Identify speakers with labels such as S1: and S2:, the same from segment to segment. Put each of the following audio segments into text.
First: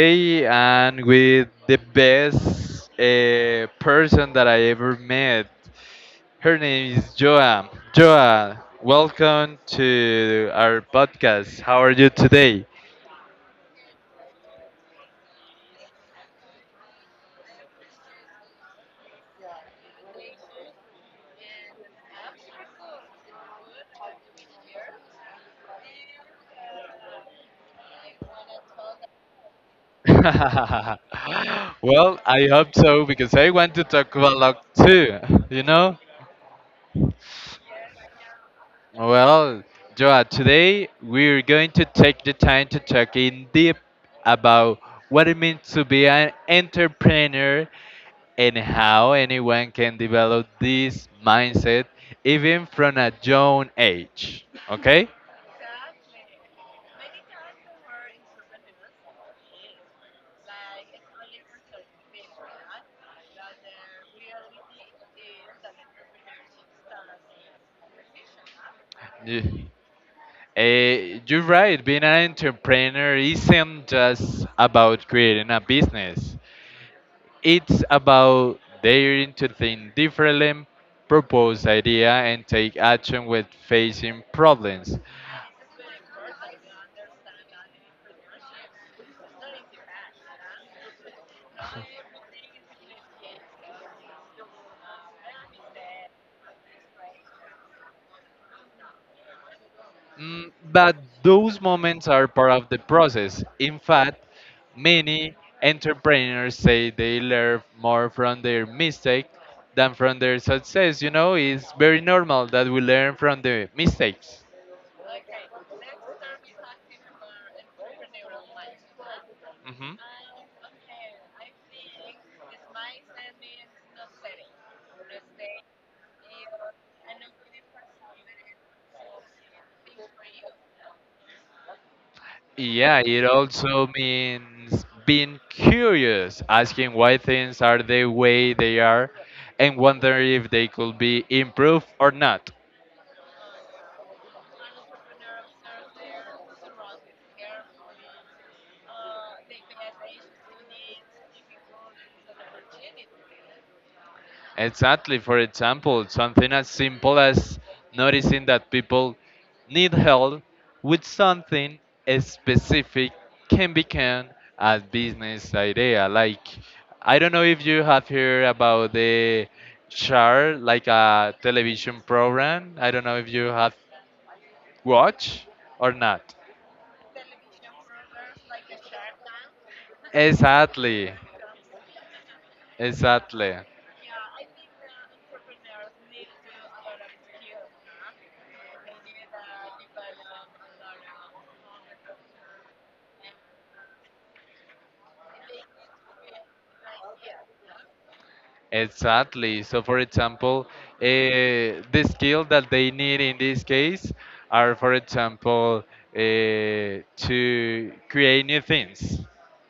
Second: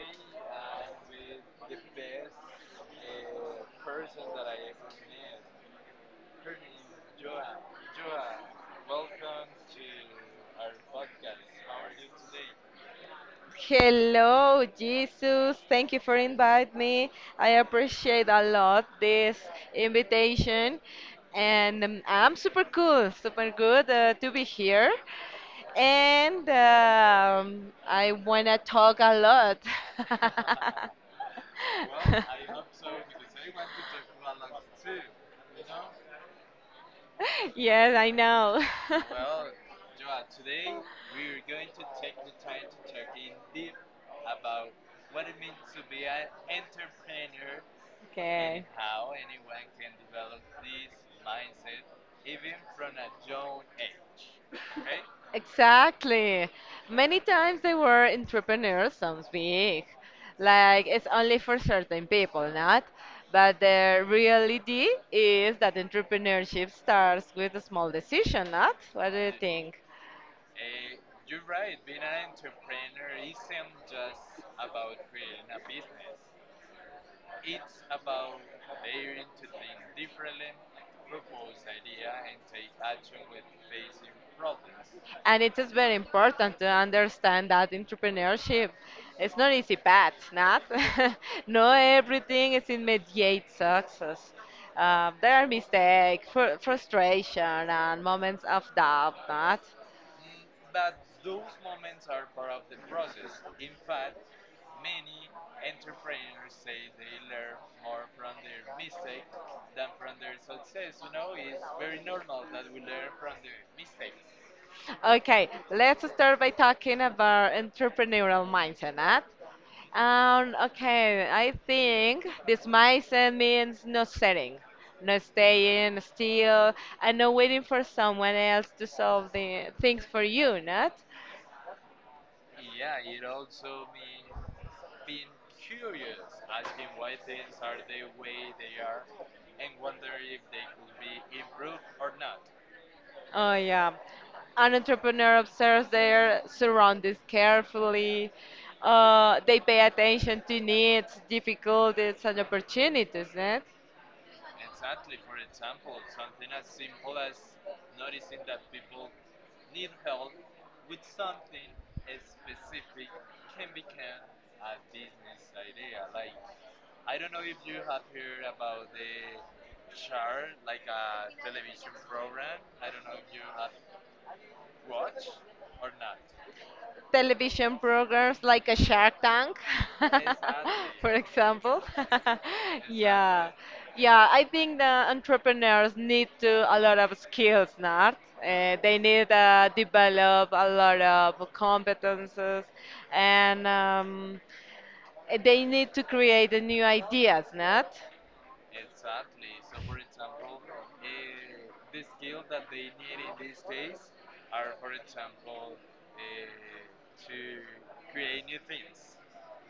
S1: today, I'm with the best person that I ever met. Her name is Joa. Joa, welcome to our podcast. How are you today?
S2: Hello, Jesus. Thank you for inviting me. I appreciate a lot this invitation, and I'm super cool, super good to be here. And I wanna talk a lot.
S1: Well, I hope so because I want to talk about luck too, you know?
S2: Yes, I know.
S1: Well, Joa, today we're going to take the time to talk in deep about what it means to be an entrepreneur and
S2: Okay.
S1: how anyone can develop this mindset even from a young age. Okay?
S2: Exactly. Many times they were entrepreneurs, some big. Like it's only for certain people, not? But the reality is that entrepreneurship starts with a small decision, not? What do you
S1: You-
S2: think?
S1: you're right, being an entrepreneur isn't just about creating a business, it's about daring to think differently, propose idea, and take action when facing problems.
S2: And it is very important to understand that entrepreneurship it's not easy path, not. Not everything is immediate success. There are mistakes, frustration, and moments of doubt, not.
S1: But those moments are part of the process. In fact, many entrepreneurs say they learn more from their mistake than from their success. You know, it's very normal that we learn from the mistakes.
S2: Okay, let's start by talking about entrepreneurial mindset. Not?
S1: Hmm.
S2: Okay, I think this mindset means no setting, no staying still, and no waiting for someone else to solve the things for you. Not?
S1: Yeah, it also means being curious, asking why things are the way they are, and wondering if they could be improved or not.
S2: Oh, yeah. An entrepreneur observes their surroundings carefully. They pay attention to needs, difficulties, and opportunities. Right?
S1: Exactly, for example, something as simple as noticing that people need help with something specific can become a business idea. Like, I don't know if you have heard about the Char, like a television program. I don't know if you have watch or not.
S2: Television programs like a Shark Tank, for
S1: Exactly,
S2: example. Yeah,
S1: exactly,
S2: exactly. Yeah. I think the entrepreneurs need to a lot of skills, not? They need to develop a lot of competences, and they need to create the new ideas, not?
S1: exactly. So, for example, the skill that they need in this case are, for example, to create new things.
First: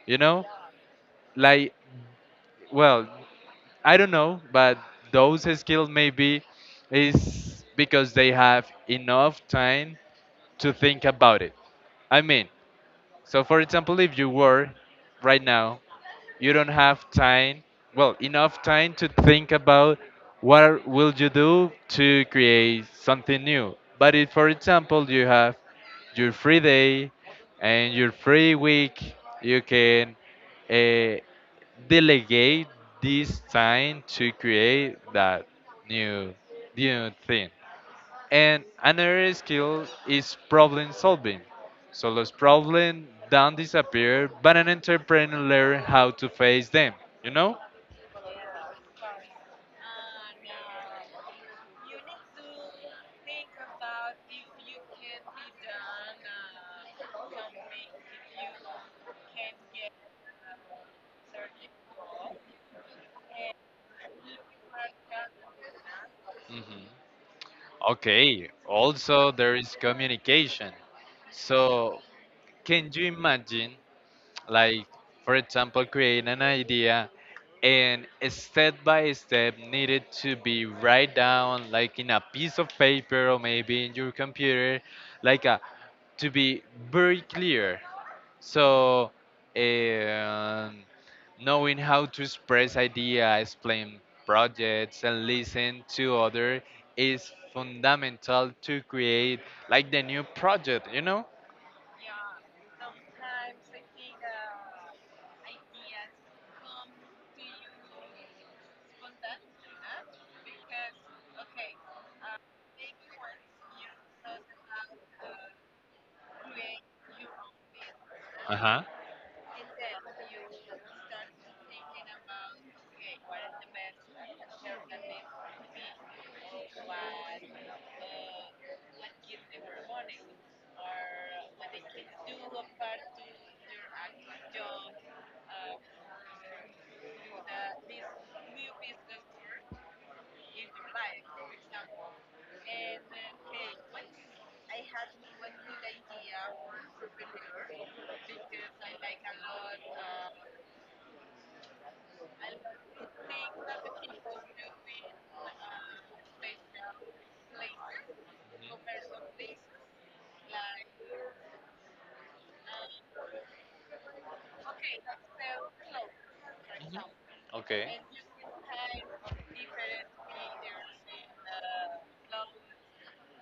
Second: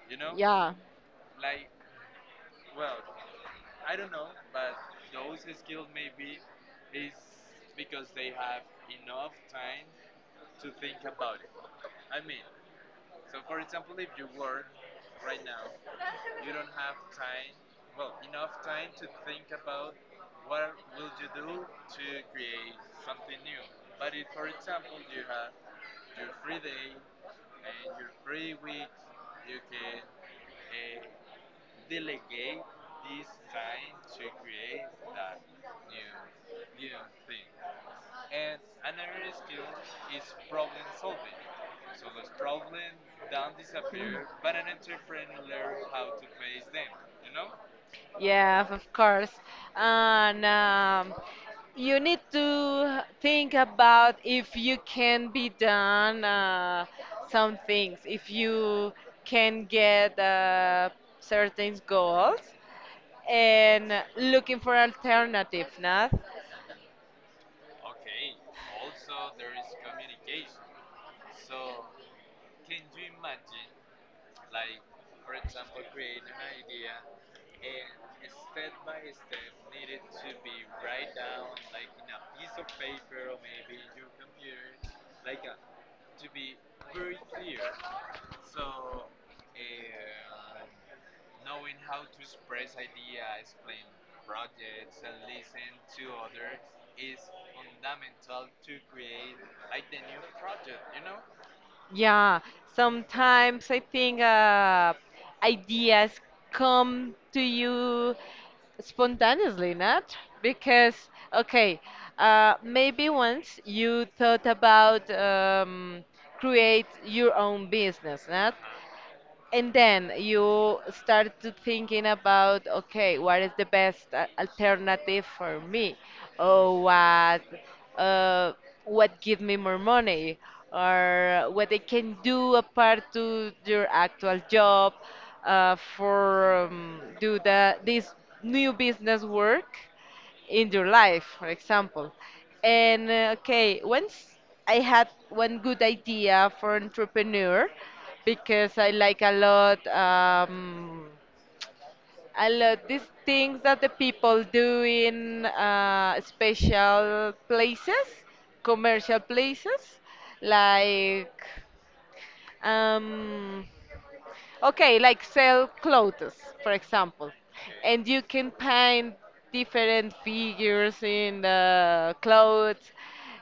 S1: You know,
S2: Yeah.
S1: like, well, I don't know, but those skills maybe is because they have enough time to think about it. I mean, so, for example, if you work right now, you don't have time, well, enough time to think about what will you do to create something new. But if, for example, you have your free day and your free week, you can uh, delegate this time to create that new new thing. And another skill is problem solving. So those problems don't disappear, but an entrepreneur learn how to face them, you know?
S2: Yeah, of course. And you need to think about if you can be done some things, if you can get certain goals, and looking for alternative, not?
S1: Mhm. Okay, also there is communication. So, can you imagine, like, for example, create an idea and step by step needed to be write down, like in a piece of paper or maybe in your computer, like a, to be very clear. So, um, knowing how to express idea, explain projects, and listen to other is fundamental to create like the new project. You know?
S2: Yeah, sometimes I think ideas come to you spontaneously, not? Because, okay, maybe once you thought about create your own business, not?
S1: Uh huh.
S2: And then you start to thinking about okay, what is the best alternative for me, or uh, what give me more money, or what I can do apart to your actual job for do the this new business work in your life, for example. And okay, once I had one good idea for entrepreneur because I like a lot these things that the people do in special places, commercial places, like um, okay, like sell clothes, for
S1: Hmm.
S2: example,
S1: Okay.
S2: and you can paint different figures in the clothes.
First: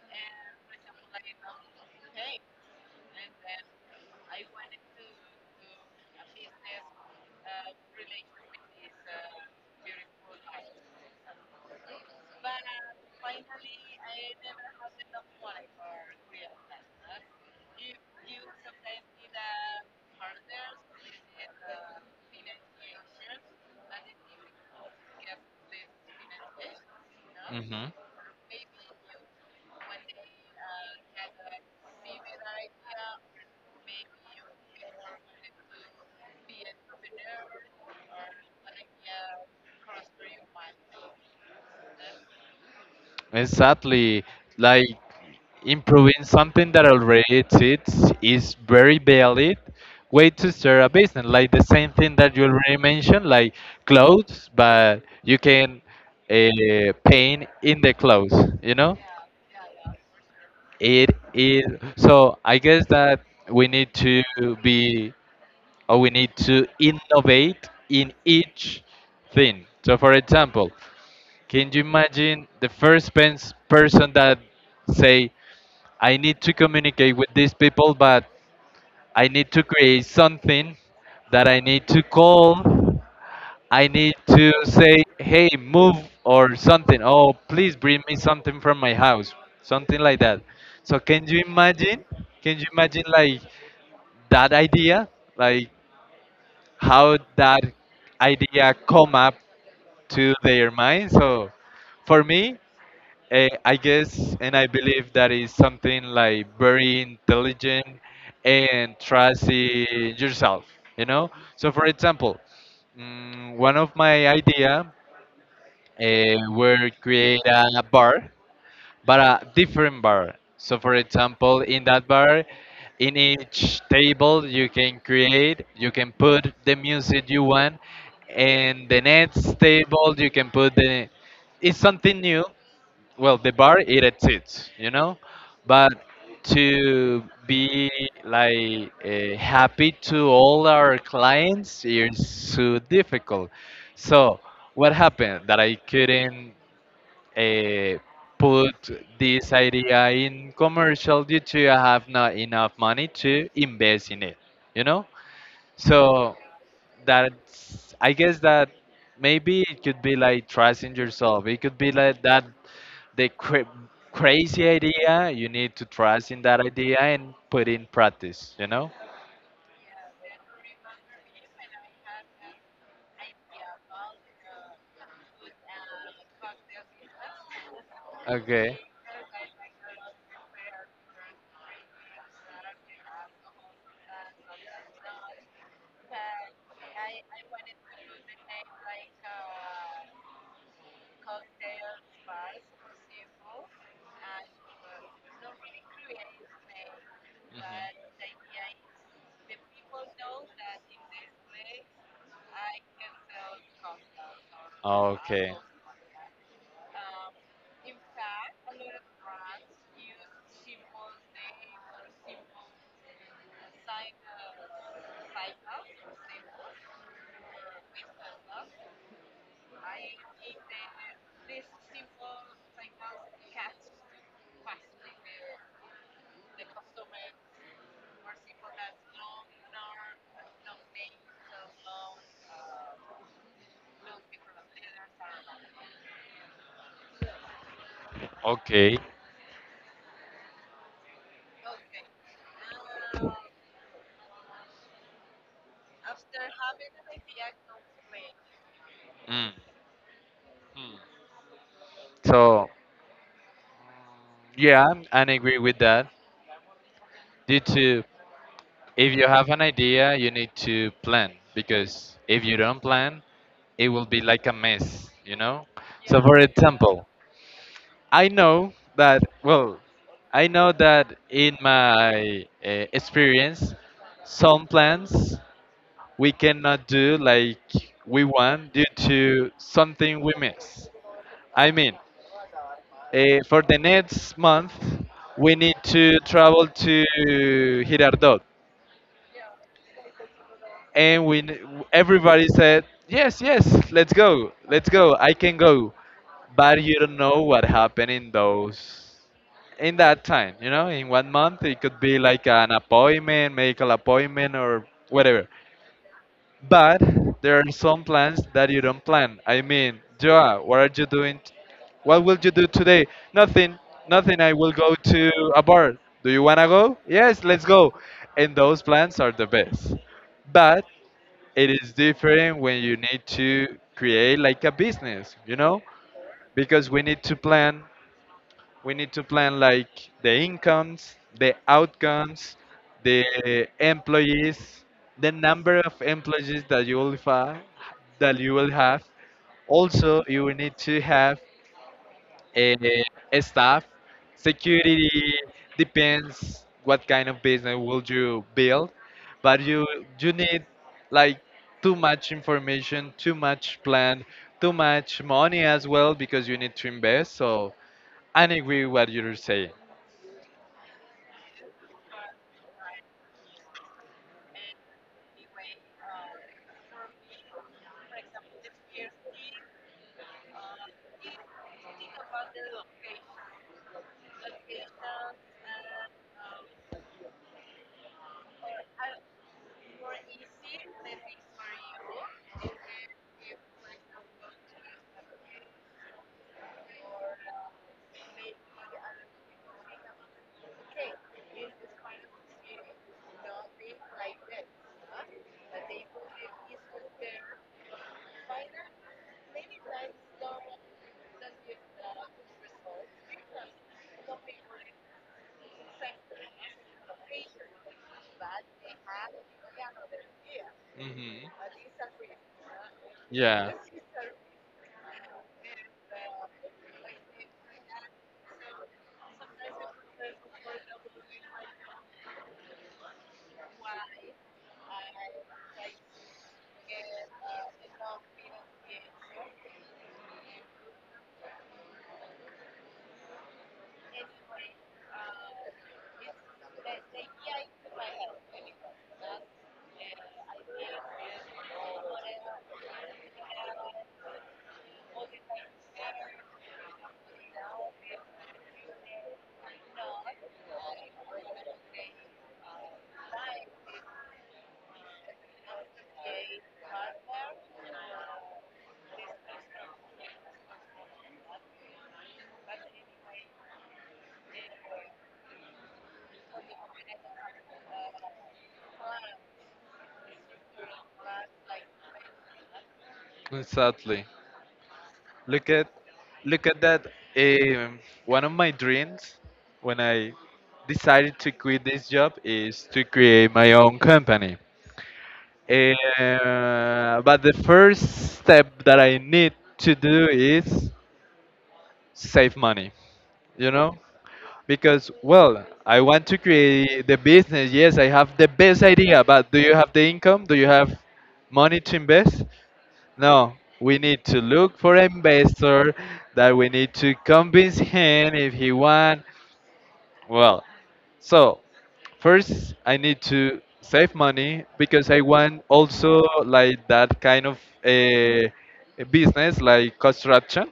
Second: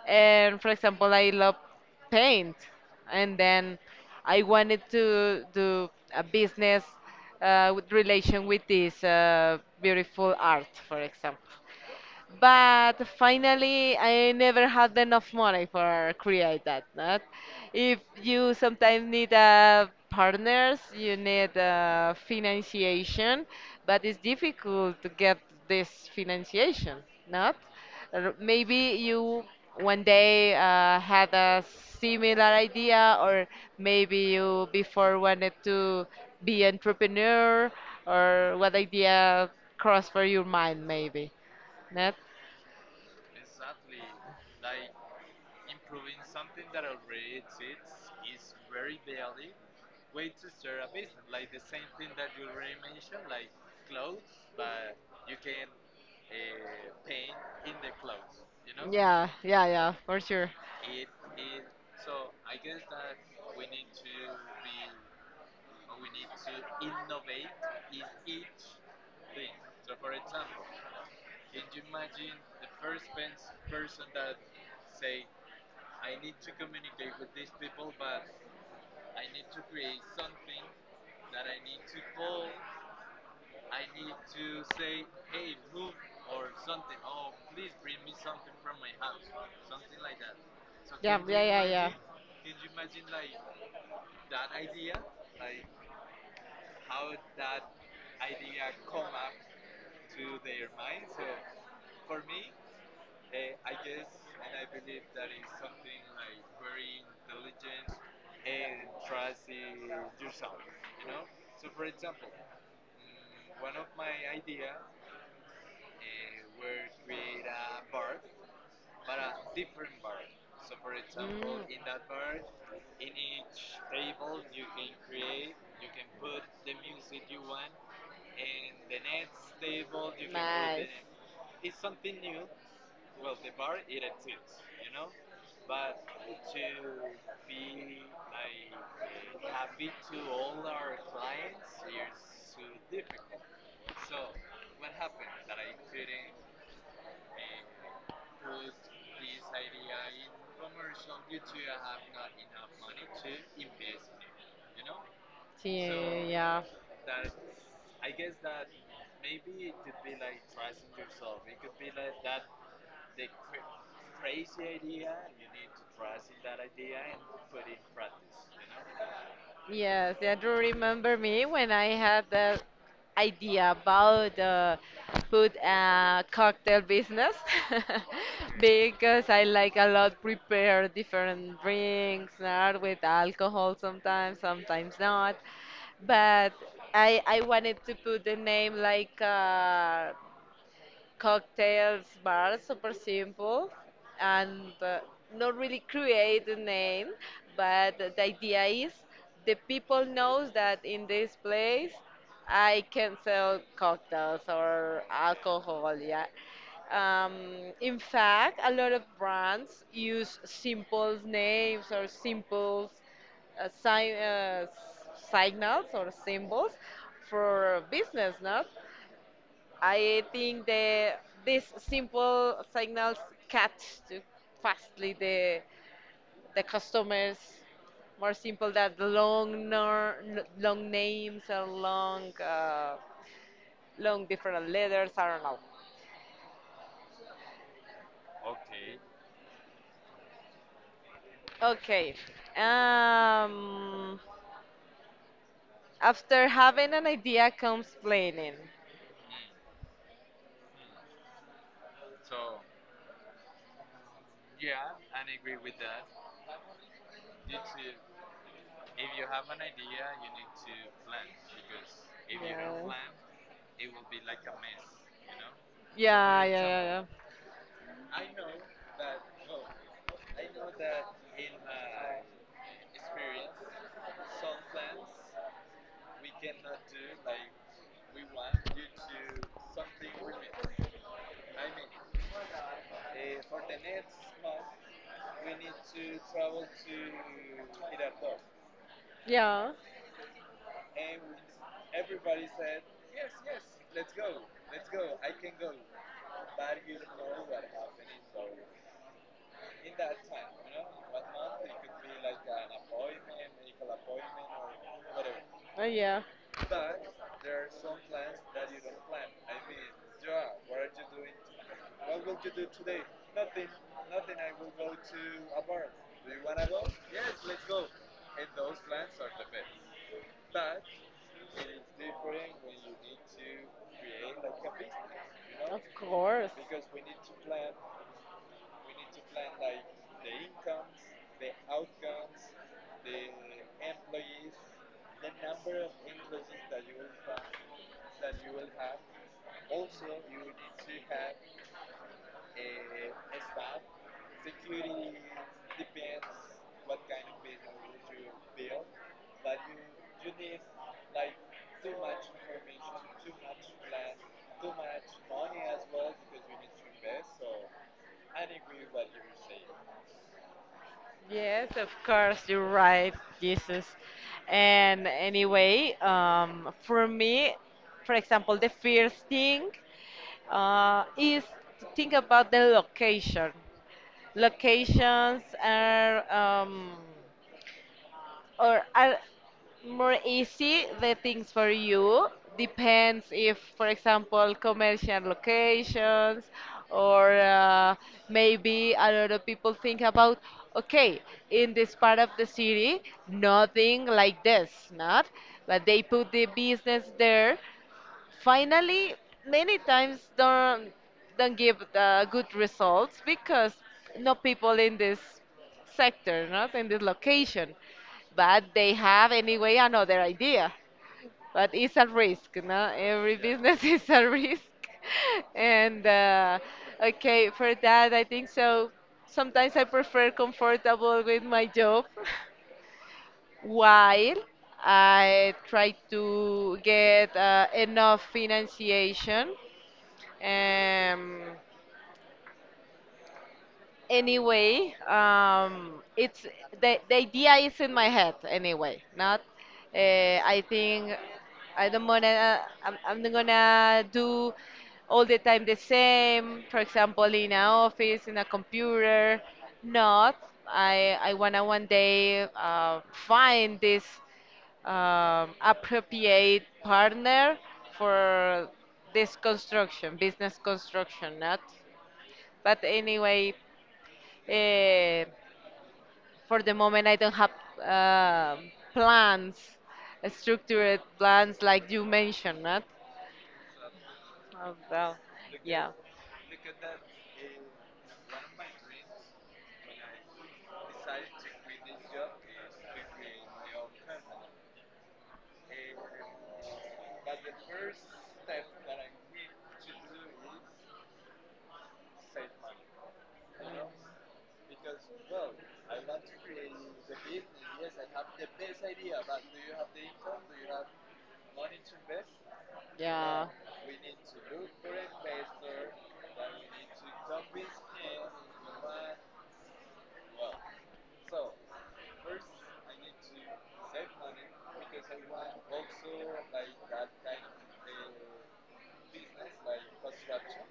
S2: And for example, I love paint, and then I wanted to do a business with relation with this beautiful art, for example, but finally I never had enough money for create that. Not. If you sometimes need partners, you need financiation, but it's difficult to get this financiation. Not.
S1: Hmm.
S2: Maybe you one day had a similar idea, or maybe you before wanted to be entrepreneur, or what idea crossed for your mind maybe. Not?
S1: Exactly. Like improving something that already exists is very valid way to start a business. Like the same thing that you already mentioned, like clothes, but you can paint in the clothes. You know,
S2: Yeah, yeah, yeah, for sure.
S1: it is. So I guess that we need to be or we need to innovate in each thing. So, for example. Can you imagine the first pens person that say, I need to communicate with these people, but I need to create something that I need to call. I need to say, hey, move or something. Oh, please bring me something from my house. Something like that. So can you imagine? Can you imagine like that idea? Like how that idea come up to their mind? So for me, I guess and I believe that is something like very intelligent and trust in yourself, you know? So for example, one of my idea were create a bar, but a different bar. So for example, in that bar, in each table you can create, you can put the music you want, and the next table you can put the. It's something new. Well, the bar it exists, you know, but to be like happy to all our clients is so difficult. So what happened that I couldn't uh, put this idea in commercial due to I have not enough money to invest in it, you know.
S2: the so
S1: So
S2: Yeah.
S1: that's, I guess, that maybe it could be like trusting yourself. It could be like that the crazy idea, you need to trust in that idea and put in practice, you know.
S2: Yes, yeah, do remember me when I had the idea about put a cocktail business.
S1: Okay.
S2: Because I like a lot prepare different drinks, not with alcohol sometimes, sometimes not. But I wanted to put the name, like, cocktails bar, super simple, and not really create a name, but the idea is the people knows that in this place I
S1: Mhm.
S2: can sell cocktails or
S1: Okay.
S2: alcohol, yeah. Um, in fact, a lot of brands use simple names or simple uh, sign, uh, signals or symbols for business, no? I think the these simple signals catch to fastly the customers, more simple than the long nor, long names or long different letters. I don't know.
S1: Okay.
S2: Okay. Um, After having an idea comes planning.
S1: Mm. So yeah, I agree with that. Due to if you have an idea, you need to plan because if you don't
S2: Yeah.
S1: plan, it will be like a mess, you know. So for
S2: Yeah, yeah,
S1: example, I know that well, I know that in my experience, some plans we cannot do like we want due to something we miss. I mean, for the next month, we need to travel to Girardot,
S2: yeah, yeah.
S1: and everybody said yes, yes, let's go, I can go, but you don't know what happened in those in that time, you know, in 1 month it could be like an appointment, medical appointment or whatever.
S2: Yeah.
S1: But there are some plans that you don't plan. I mean, Joa, what are you doing? What will you do today? Nothing, nothing. I will go to a bar. Do you wanna go? Yes, let's go. And those plans are the best. But it is different when you
S2: Oh,
S1: need
S2: yeah.
S1: to create like a business, you
S2: Of
S1: know?
S2: course.
S1: Because we need to plan like the incomes, the outcomes, the employees, the number of employees that that you will have. Also, you will need to have uh, staff, security depends what kind of business will you build, but you need like too much information, too much plan, too much money as well because you need to invest. So I agree what you're saying.
S2: Yes, of course, you're right, Jesus. And anyway, for me, for example, the first thing is to think about the location. Locations are or are more easy the things for you, depends if, for example, commercial locations, or maybe a lot of people think about okay, in this part of the city nothing like this, not, but they put the business there. Finally, many times don't give the good results because no people in this sector, not in this location, but they have anyway another idea.
S1: Hmm.
S2: But it's a risk, no? Every
S1: Yeah,
S2: business is a risk, and okay, for that I think so. Sometimes I prefer comfortable with my job while I try to get enough financiation. Um, anyway, it's the idea is in my head anyway. Not. I think I don't wanna. I'm not gonna do all the time the same. For example, in an office, in a computer. Not. I wanna one day find this appropriate partner for this construction, business construction, not. But anyway, Eh, for the moment, I don't have uh, plans, structured plans like you mentioned, not?
S1: exactly.
S2: Oh, well,
S1: Look at
S2: yeah,
S1: look at that. Um, One of my dreams when I decided to quit this job is to create my own company. But the first step that I need to do is save money, you know? Because, well, I want to create the business. Yes, I have the best idea, but do you have the income? Do you have money to invest?
S2: yeah.
S1: No, we need to look for investor that we need to convince him if he want. Well, so first I need to save money because I want also like that kind of a business like construction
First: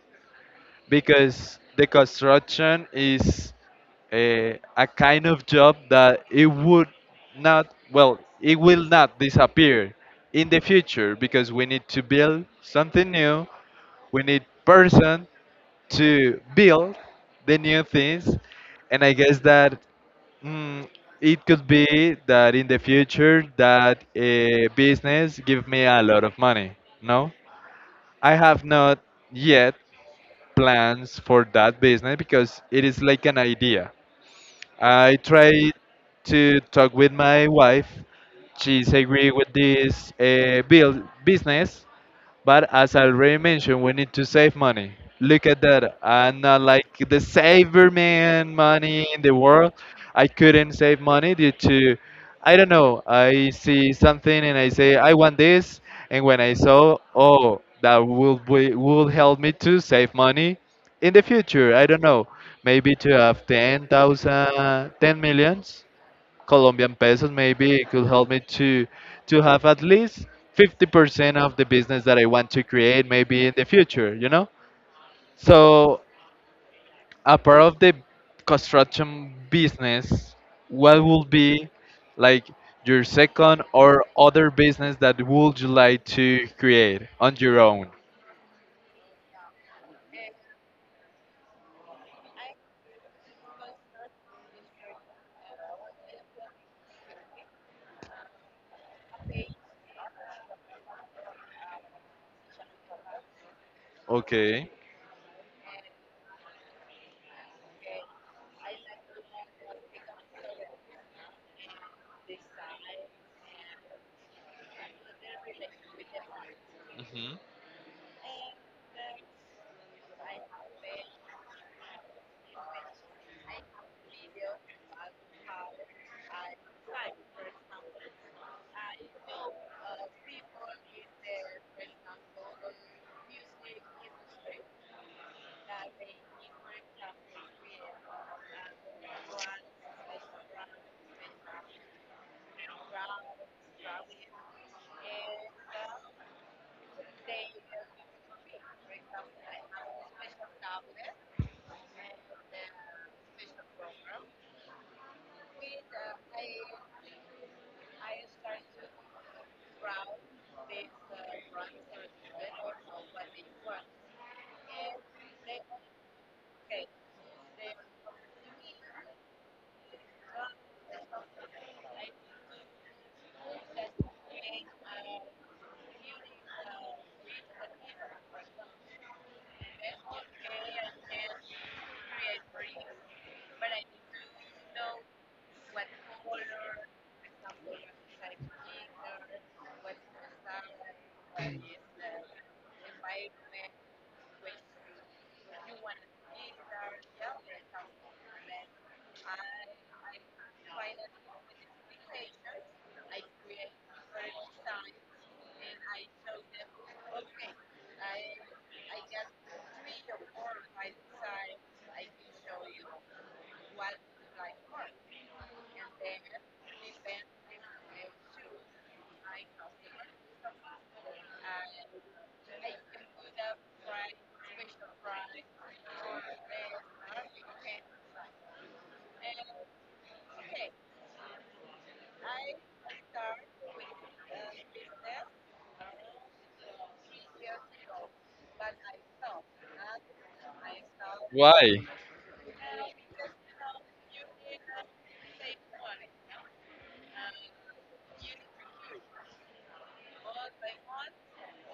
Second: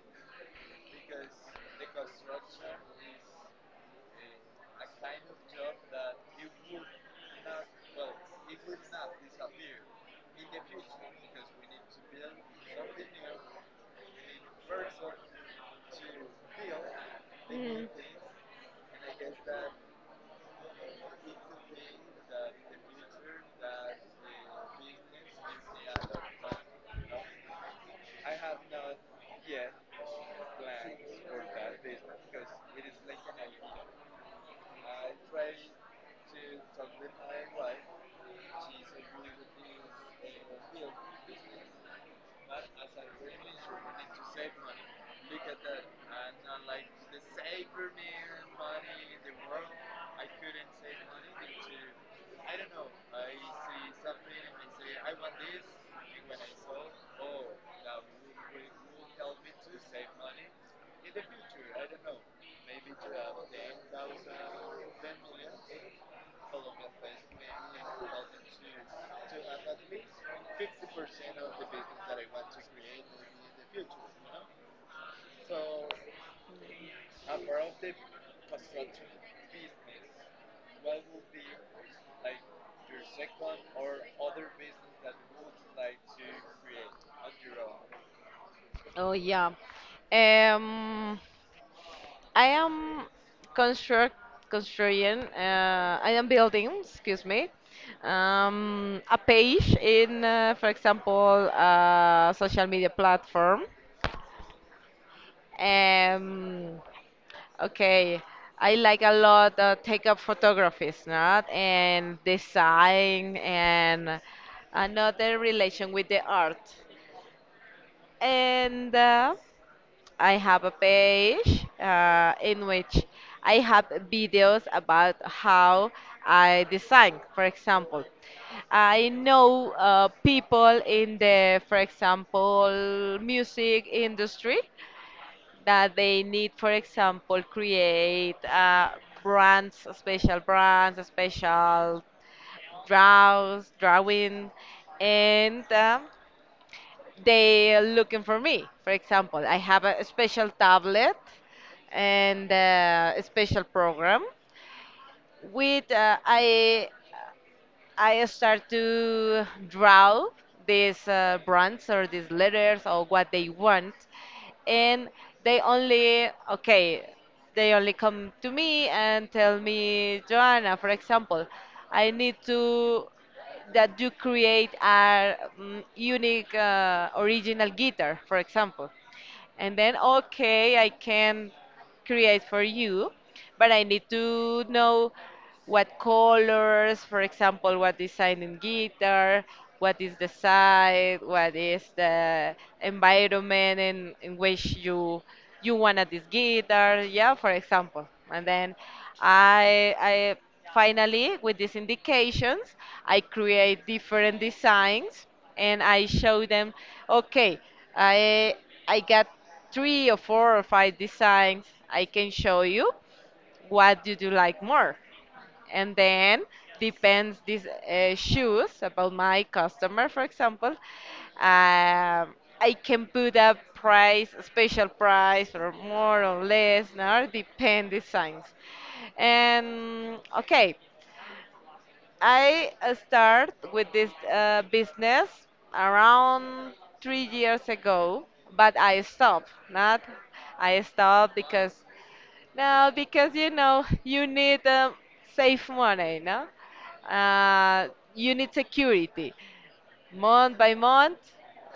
S1: because the construction is a kind of job that it will not disappear in the future because we need to build something new. We need person to build the new
S2: Mm.
S1: things. And I guess that mm, it could be that in the future that a business give me a lot of money. No, I have not yet plans for that business because it is like an idea. I try to talk with my wife. She's agree with this build business, but as I already mentioned, we need to save money. Look at that. I'm not like the saver man money in the world. I couldn't save money due to, I don't know, I see something and I say, I want this. And when I saw, oh, that will help me to save money in the future. I don't know, maybe to have 10,000, ten millions Colombian pesos. Maybe it could help me to have at least 50% of the business that I want to create maybe in the future, you know? So a part of the construction business, what would be like your second or other business that would you like to create on your own?
S2: Oh, yeah. Um, I am construct constructing. I am building. Excuse me. A page in, for example, a social media platform.
S1: Okay.
S2: Um, okay. I like a lot take up photographies, not, and design and another relation with the art.
S1: Hmm.
S2: And I have a page in which I have videos about how I design. For example, I know people in the, for example, music industry, that they need, for example, create brands, special draws, drawing, and they are looking for me. For example, I have a special tablet and a special program with I start to draw these brands or these letters or what they want, and they only okay, they only come to me and tell me, Joanna, for example, I need to that you create a unique original guitar, for example, and then okay, I can create for you, but I need to know what colors, for example, what design in guitar, what is the side, what is the environment in which you wanted this guitar, yeah, for example. And then I finally with these indications I create different designs and I show them. Okay, I I got three or four or five designs. I can show you what do you like more, and then depends these shoes about my customer, for example. Um, I can put a price, a special price, or more or less. Now depend designs. And okay, I start with this business around 3 years ago, but I stopped. Not. I stopped because,
S1: Why?
S2: no, because you know you need safe money, no? Uh, you need security, month by month,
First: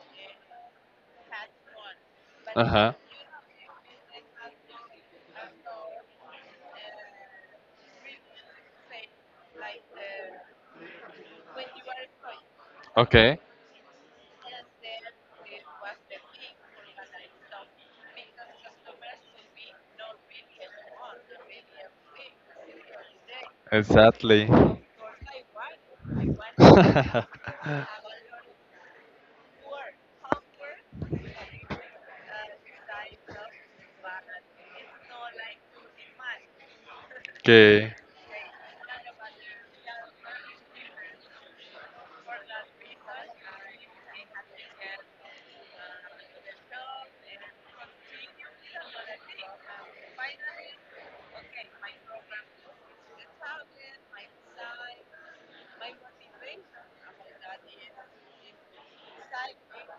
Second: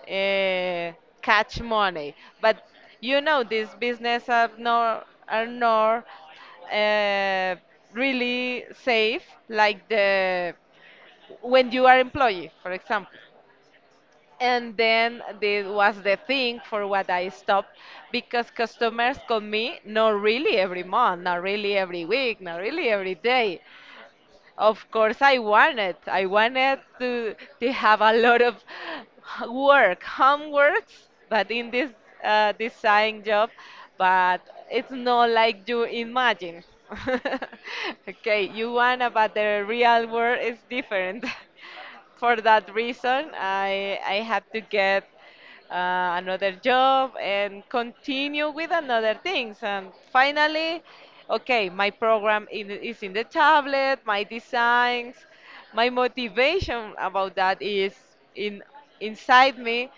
S2: uh, catch money. But
S1: Uh-huh.
S2: you know these business are not uh, really safe, like the when you are employee, for example,
S1: Okay.
S2: and then this was the thing for what I stopped because customers call me not really every month, not really every week, not really every day.
S1: Exactly.
S2: Of course, I wanted to have a lot of work, homeworks, but in this design job, but it's not like you imagine.
S1: Okay.
S2: Okay, you want, but the real world is different. For that reason, I had to get another job and continue with another things. And finally, okay, my program in, is in the tablet, my designs, my motivation about that is in inside me,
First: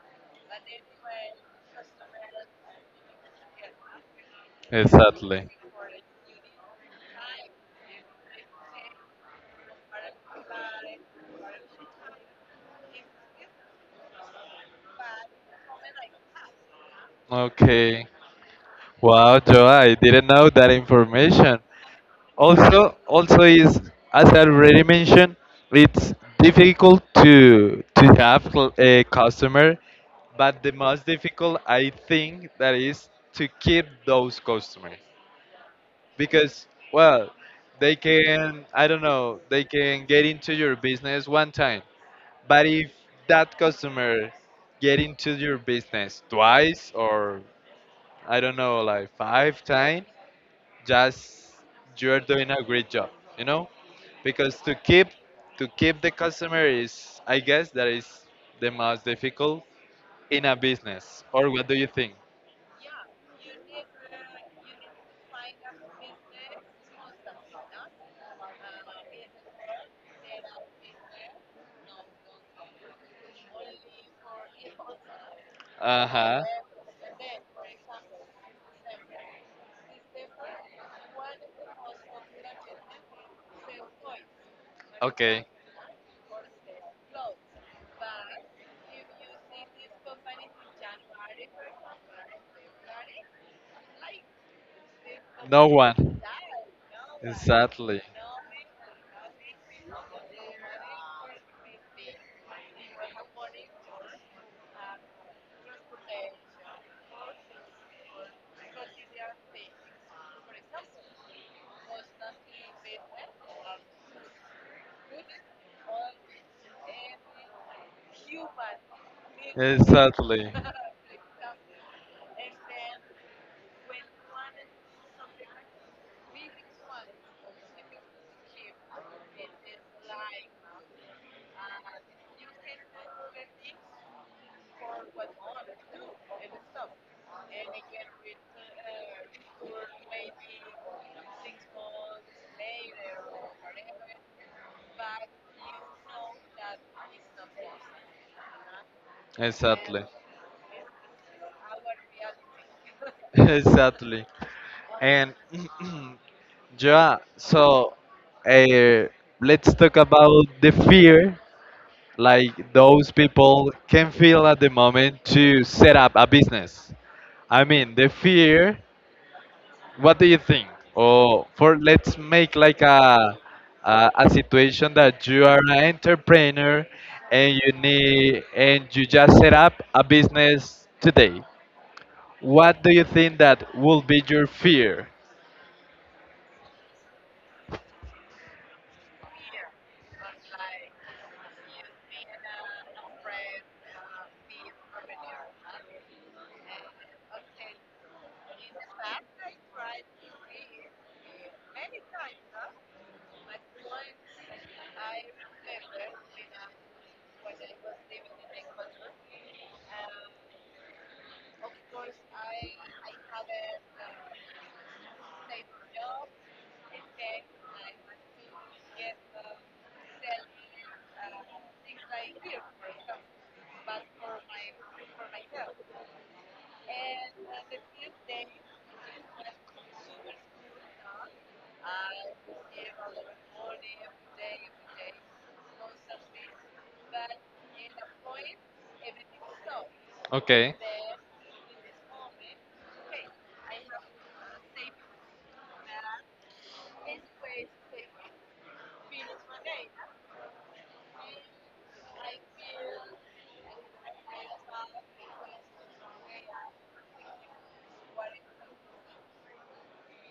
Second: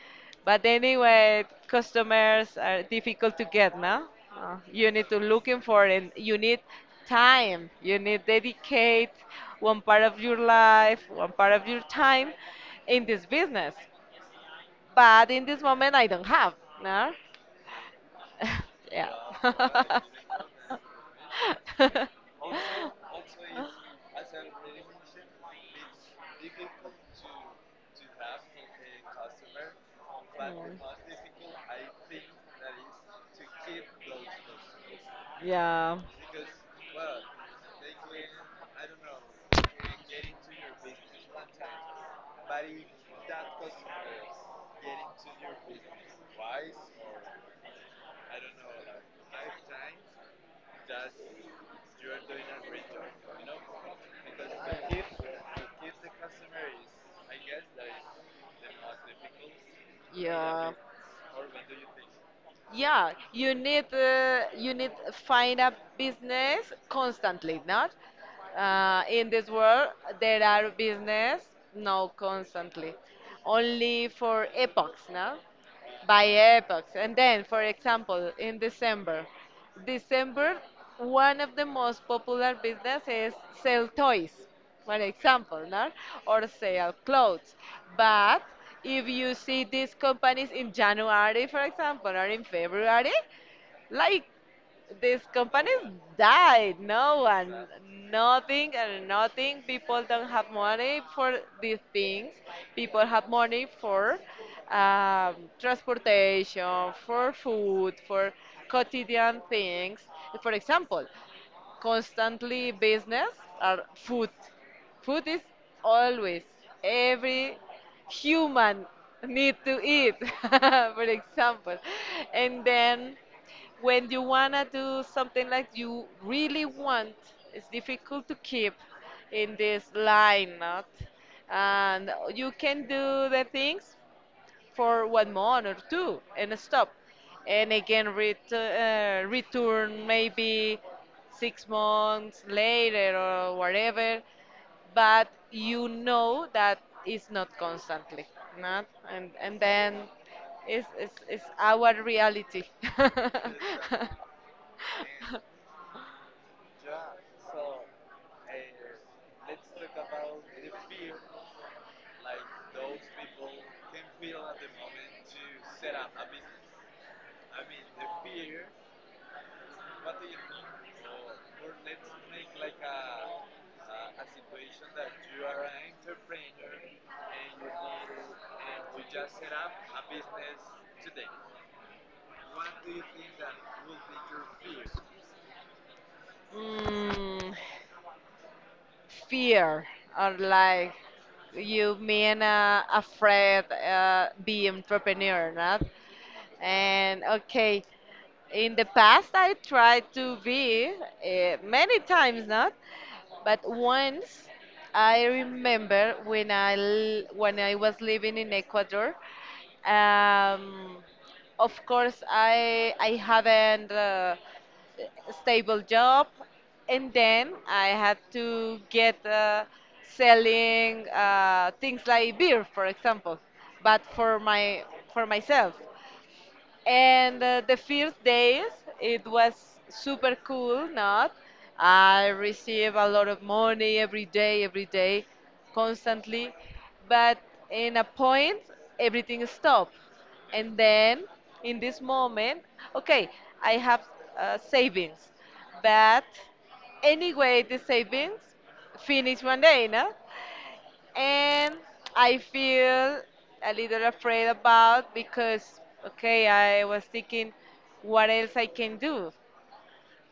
S2: but anyway, customers are difficult to get now. You need to
S1: Exactly.
S2: looking for, and you need time. You need dedicate one part of your life, one part of your time in this business. But in this moment, I don't have. No.
S1: Okay.
S2: Yeah.
S1: Wow, Joe, I didn't know that information. Also, is, as I already mentioned, it's difficult to have a customer, but the
S2: Mm.
S1: most difficult I think that is to keep those customers
S2: Yeah.
S1: because well, they can, I don't know, they can get into your business one time, but if that customer get into your business twice or I don't know, like five times, just you're doing a great job, you know? Because to keep the customer is, I guess, that is the most difficult in a
S2: Yeah.
S1: business. Or what do you think?
S2: Yeah, you need find a business constantly, not? In this world, there are business no constantly, only for epochs, no? By
S1: Uh-huh.
S2: epochs, and then, for example, in December, one of the most popular business is sell toys, for
S1: Okay.
S2: example, no? Or sell clothes. But if you see these companies in January, for example, or in February, like these
S1: No
S2: companies
S1: one.
S2: died, no one,
S1: Exactly.
S2: nothing and nothing. People don't have money for these things. People have money for transportation, for food, for quotidian things. For example, constantly business are food. Food is always, every human need to eat,
S1: Exactly.
S2: for example. And then when you wanna do something like you really want, it's difficult to keep in this line, not? And you can do the things for one month or two and stop, and again return maybe 6 months later or whatever, but you know that it's not constantly, not, and then
S1: Exactly.
S2: it's our reality.
S1: Exactly. And yeah, so uh, let's talk about the fear like those people can feel at the moment to set up a business. I mean, the fear. What do you think? Or for let's make like a situation that you are an entrepreneur and you need and you just set up a business today. What do you think that will be your fear?
S2: mm, Fear, or like you mean afraid be entrepreneur, not, and okay, in the past I tried to be many times, not. But once I remember when I was living in Ecuador. um, of course I haven't stable job, and then I had to get selling things like beer, for example, but for myself. And the first days, it was super cool, not? I receive a lot of money every day, constantly. But in a point, everything stopped.
S1: Okay.
S2: And then, in this moment, okay, I have savings. But anyway, the savings finish one day, no? And I feel a little afraid about, because okay, I was thinking what else I can do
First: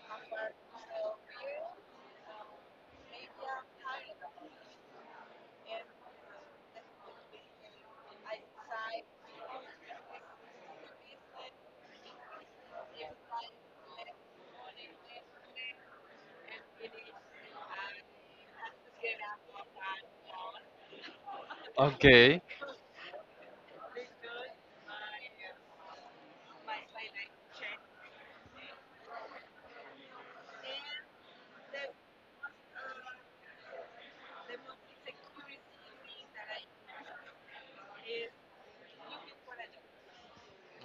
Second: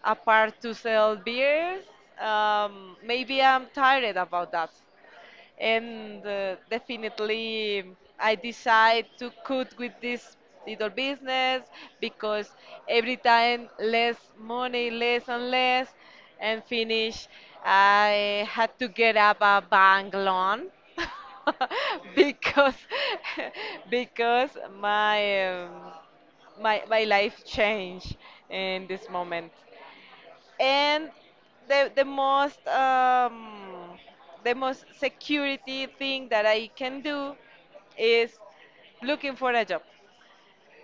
S2: apart to sell beers. Maybe I'm tired about that, and definitely I decide to cut with this little business because every time less money, less and less, and finish. I had to get up a bank loan
S1: Okay.
S2: because because my my life changed in this moment, and the most the most security thing that I can do is looking for a job,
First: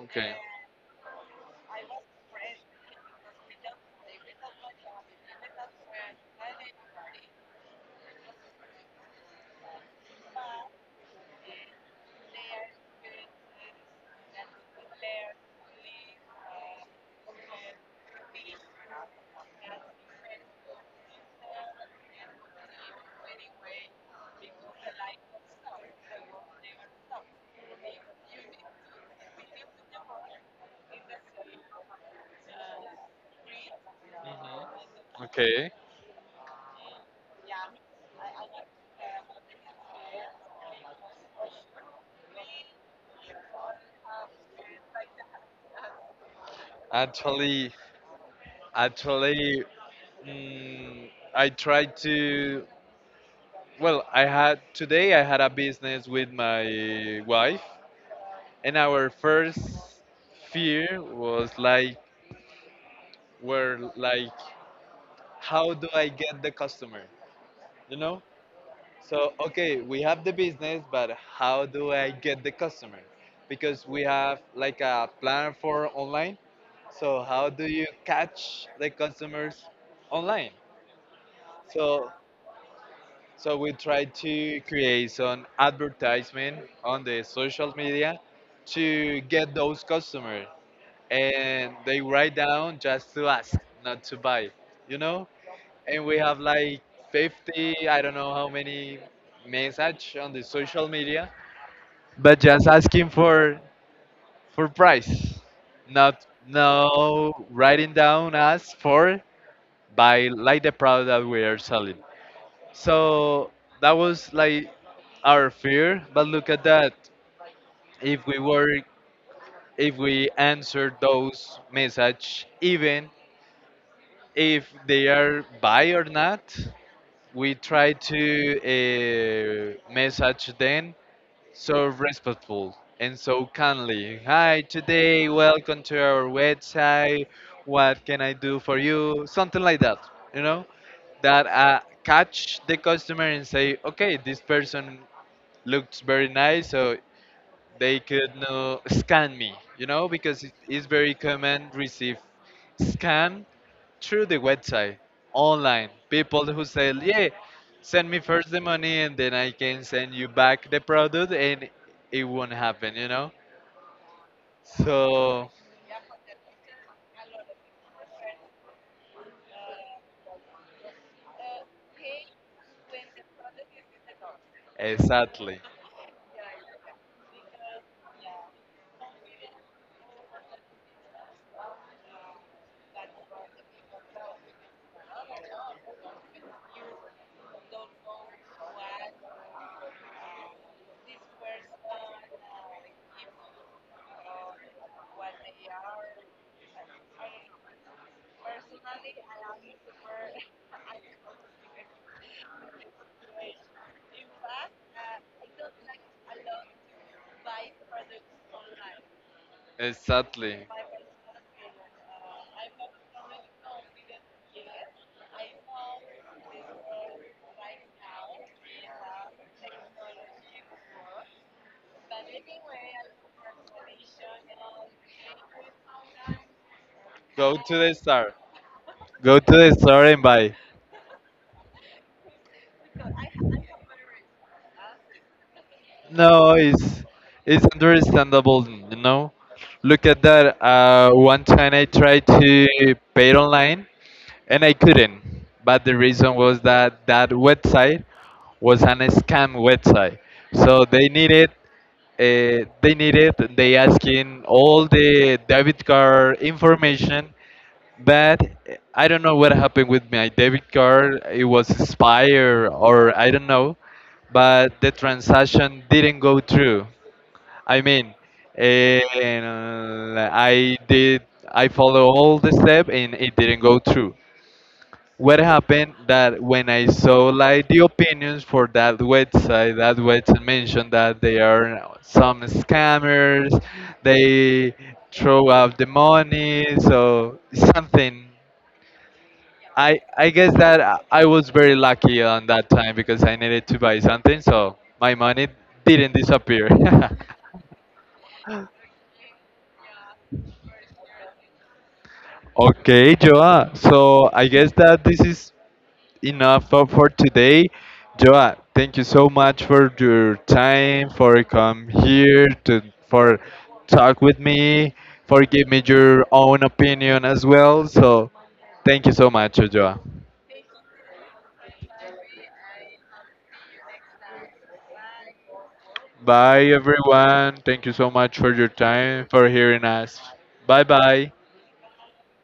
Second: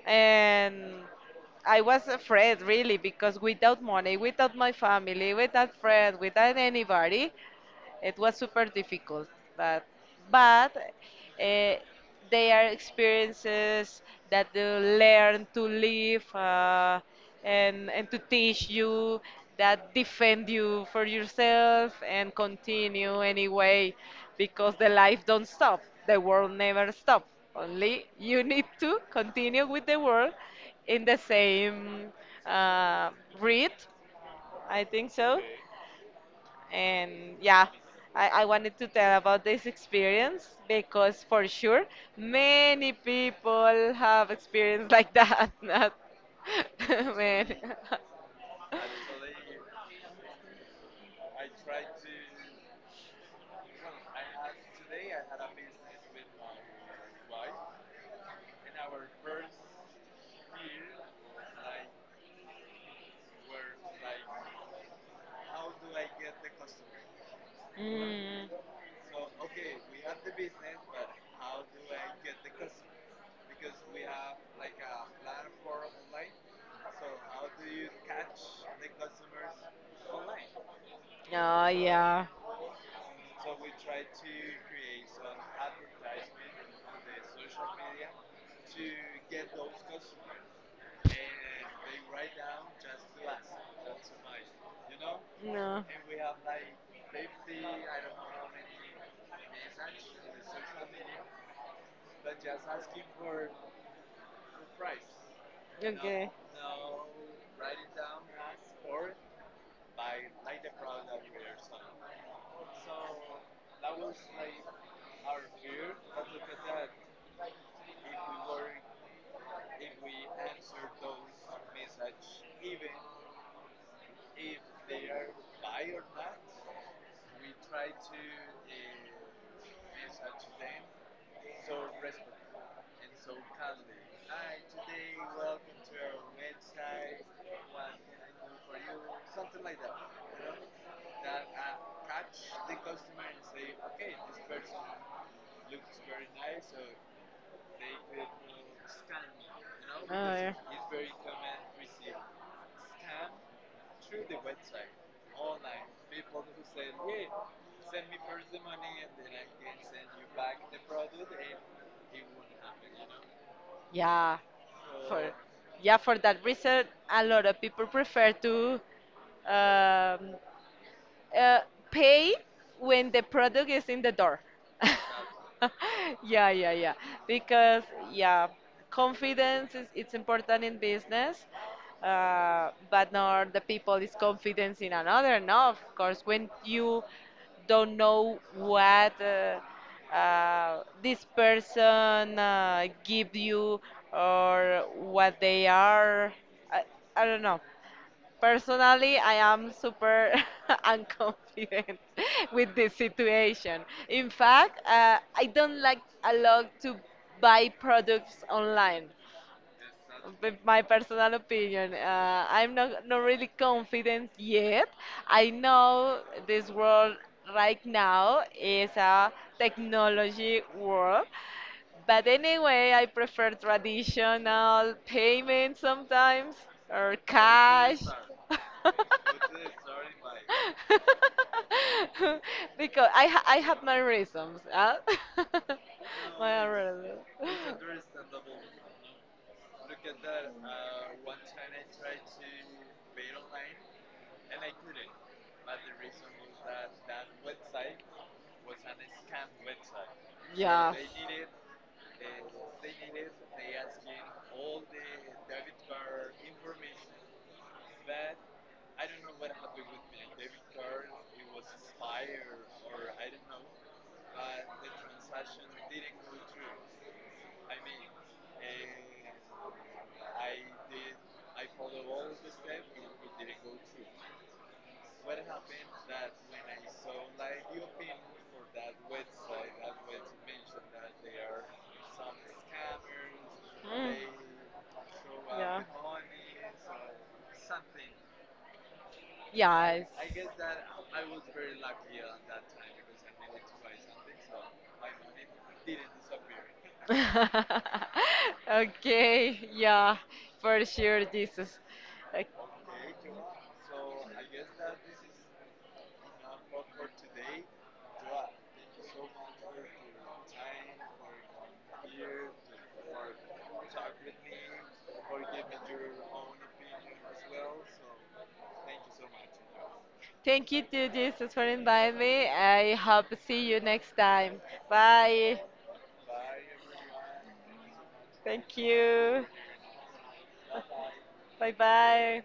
S1: Okay.
S2: and I was afraid really because without money, without my family, without friends, without anybody, it was super difficult, but but
S1: Hmm.
S2: they are experiences that you learn to live and to teach you that defend you for yourself and continue anyway because the life don't stop, the world never stop. Only you need to continue with the world in the same uh, breath. I think so.
S1: Okay.
S2: And yeah, I wanted to tell about this experience because for sure many people have experience like that. Not. Many.
S1: Actually, actually, I tried to. Well, I had a business with my wife, and our first fear were like, how do I get the customer? You know?
S2: Mm.
S1: So okay, we have the business, but how do I get the customer? Because we have like a plan for online. So how do you catch the customers online?
S2: Oh,
S1: So
S2: yeah.
S1: So we try to create some advertisement on the social media to get those customers, and they write down just to ask, not to buy, you know.
S2: No.
S1: And we have like 50, I don't know how many message on the social media, but just asking for price, not
S2: Okay.
S1: no writing down us for buy like the product that we are selling. So that was like our fear, but look at that. If we were, if we answer those message, even if they are buy or not, we try to message them so respectful and so kindly. Hi, today, welcome to our website. What can I do for you? Something like that, you know, that catch the customer and say, okay, this person looks very nice, so they could know, scan me, you know,
S2: Oh,
S1: because it
S2: yeah.
S1: is very common receive scam through the website online. People who say, yeah, send me first the money and then I can send you back the product, and it won't happen, you know.
S2: Yeah, so, for. So
S1: So
S2: yeah, for that reason, a lot of people prefer to um, uh, pay when the product is in the door.
S1: exactly,
S2: Yeah, yeah, yeah. Because yeah, confidence is it's important in business, but not the people is confidence in another. No, of course, when you don't know what this person give you, or what they are. I, I don't know. Personally, I am super unconfident with this situation. In fact, I don't like a lot to buy products online. With
S1: exactly.
S2: my personal opinion, I'm not, not really confident yet. I know this world right now is a technology world, but anyway, I prefer traditional payment sometimes, or
S1: Go to the
S2: cash.
S1: store. Go to the store and buy.
S2: Because I have my reasons. Huh?
S1: No,
S2: My own
S1: it's
S2: reasons.
S1: it's understandable, you know. Look at that. One time I tried to pay online and I couldn't. But the reason was that that website was an scam website. So
S2: Yeah.
S1: they asking all the debit card information but I don't know what happened with my debit card. It was expired or I don't know, but the transaction didn't go through. I mean, and I follow all the step and it didn't go through. What happened that when I saw like the opinions for that website mentioned that they are some scammers,
S2: Mm,
S1: they throw out the money, so something
S2: yeah.
S1: I guess that I was very lucky on that time because I needed to buy something, so my money
S2: Yes.
S1: didn't disappear.
S2: Okay, yeah, for sure, Jesus. Uh,
S1: Okay, Joa. So I guess that this is enough for today. Joa, thank you so much for your time, for come here to for talk with me, for give me your own opinion as well. So thank you so much, Joa.
S2: Thank you to Jesus for inviting me. I hope to see you next time. Bye.
S1: Bye, everyone. Thank you so much for your
S2: Thank
S1: time,
S2: you.
S1: for hearing us. Bye bye.
S2: Bye bye.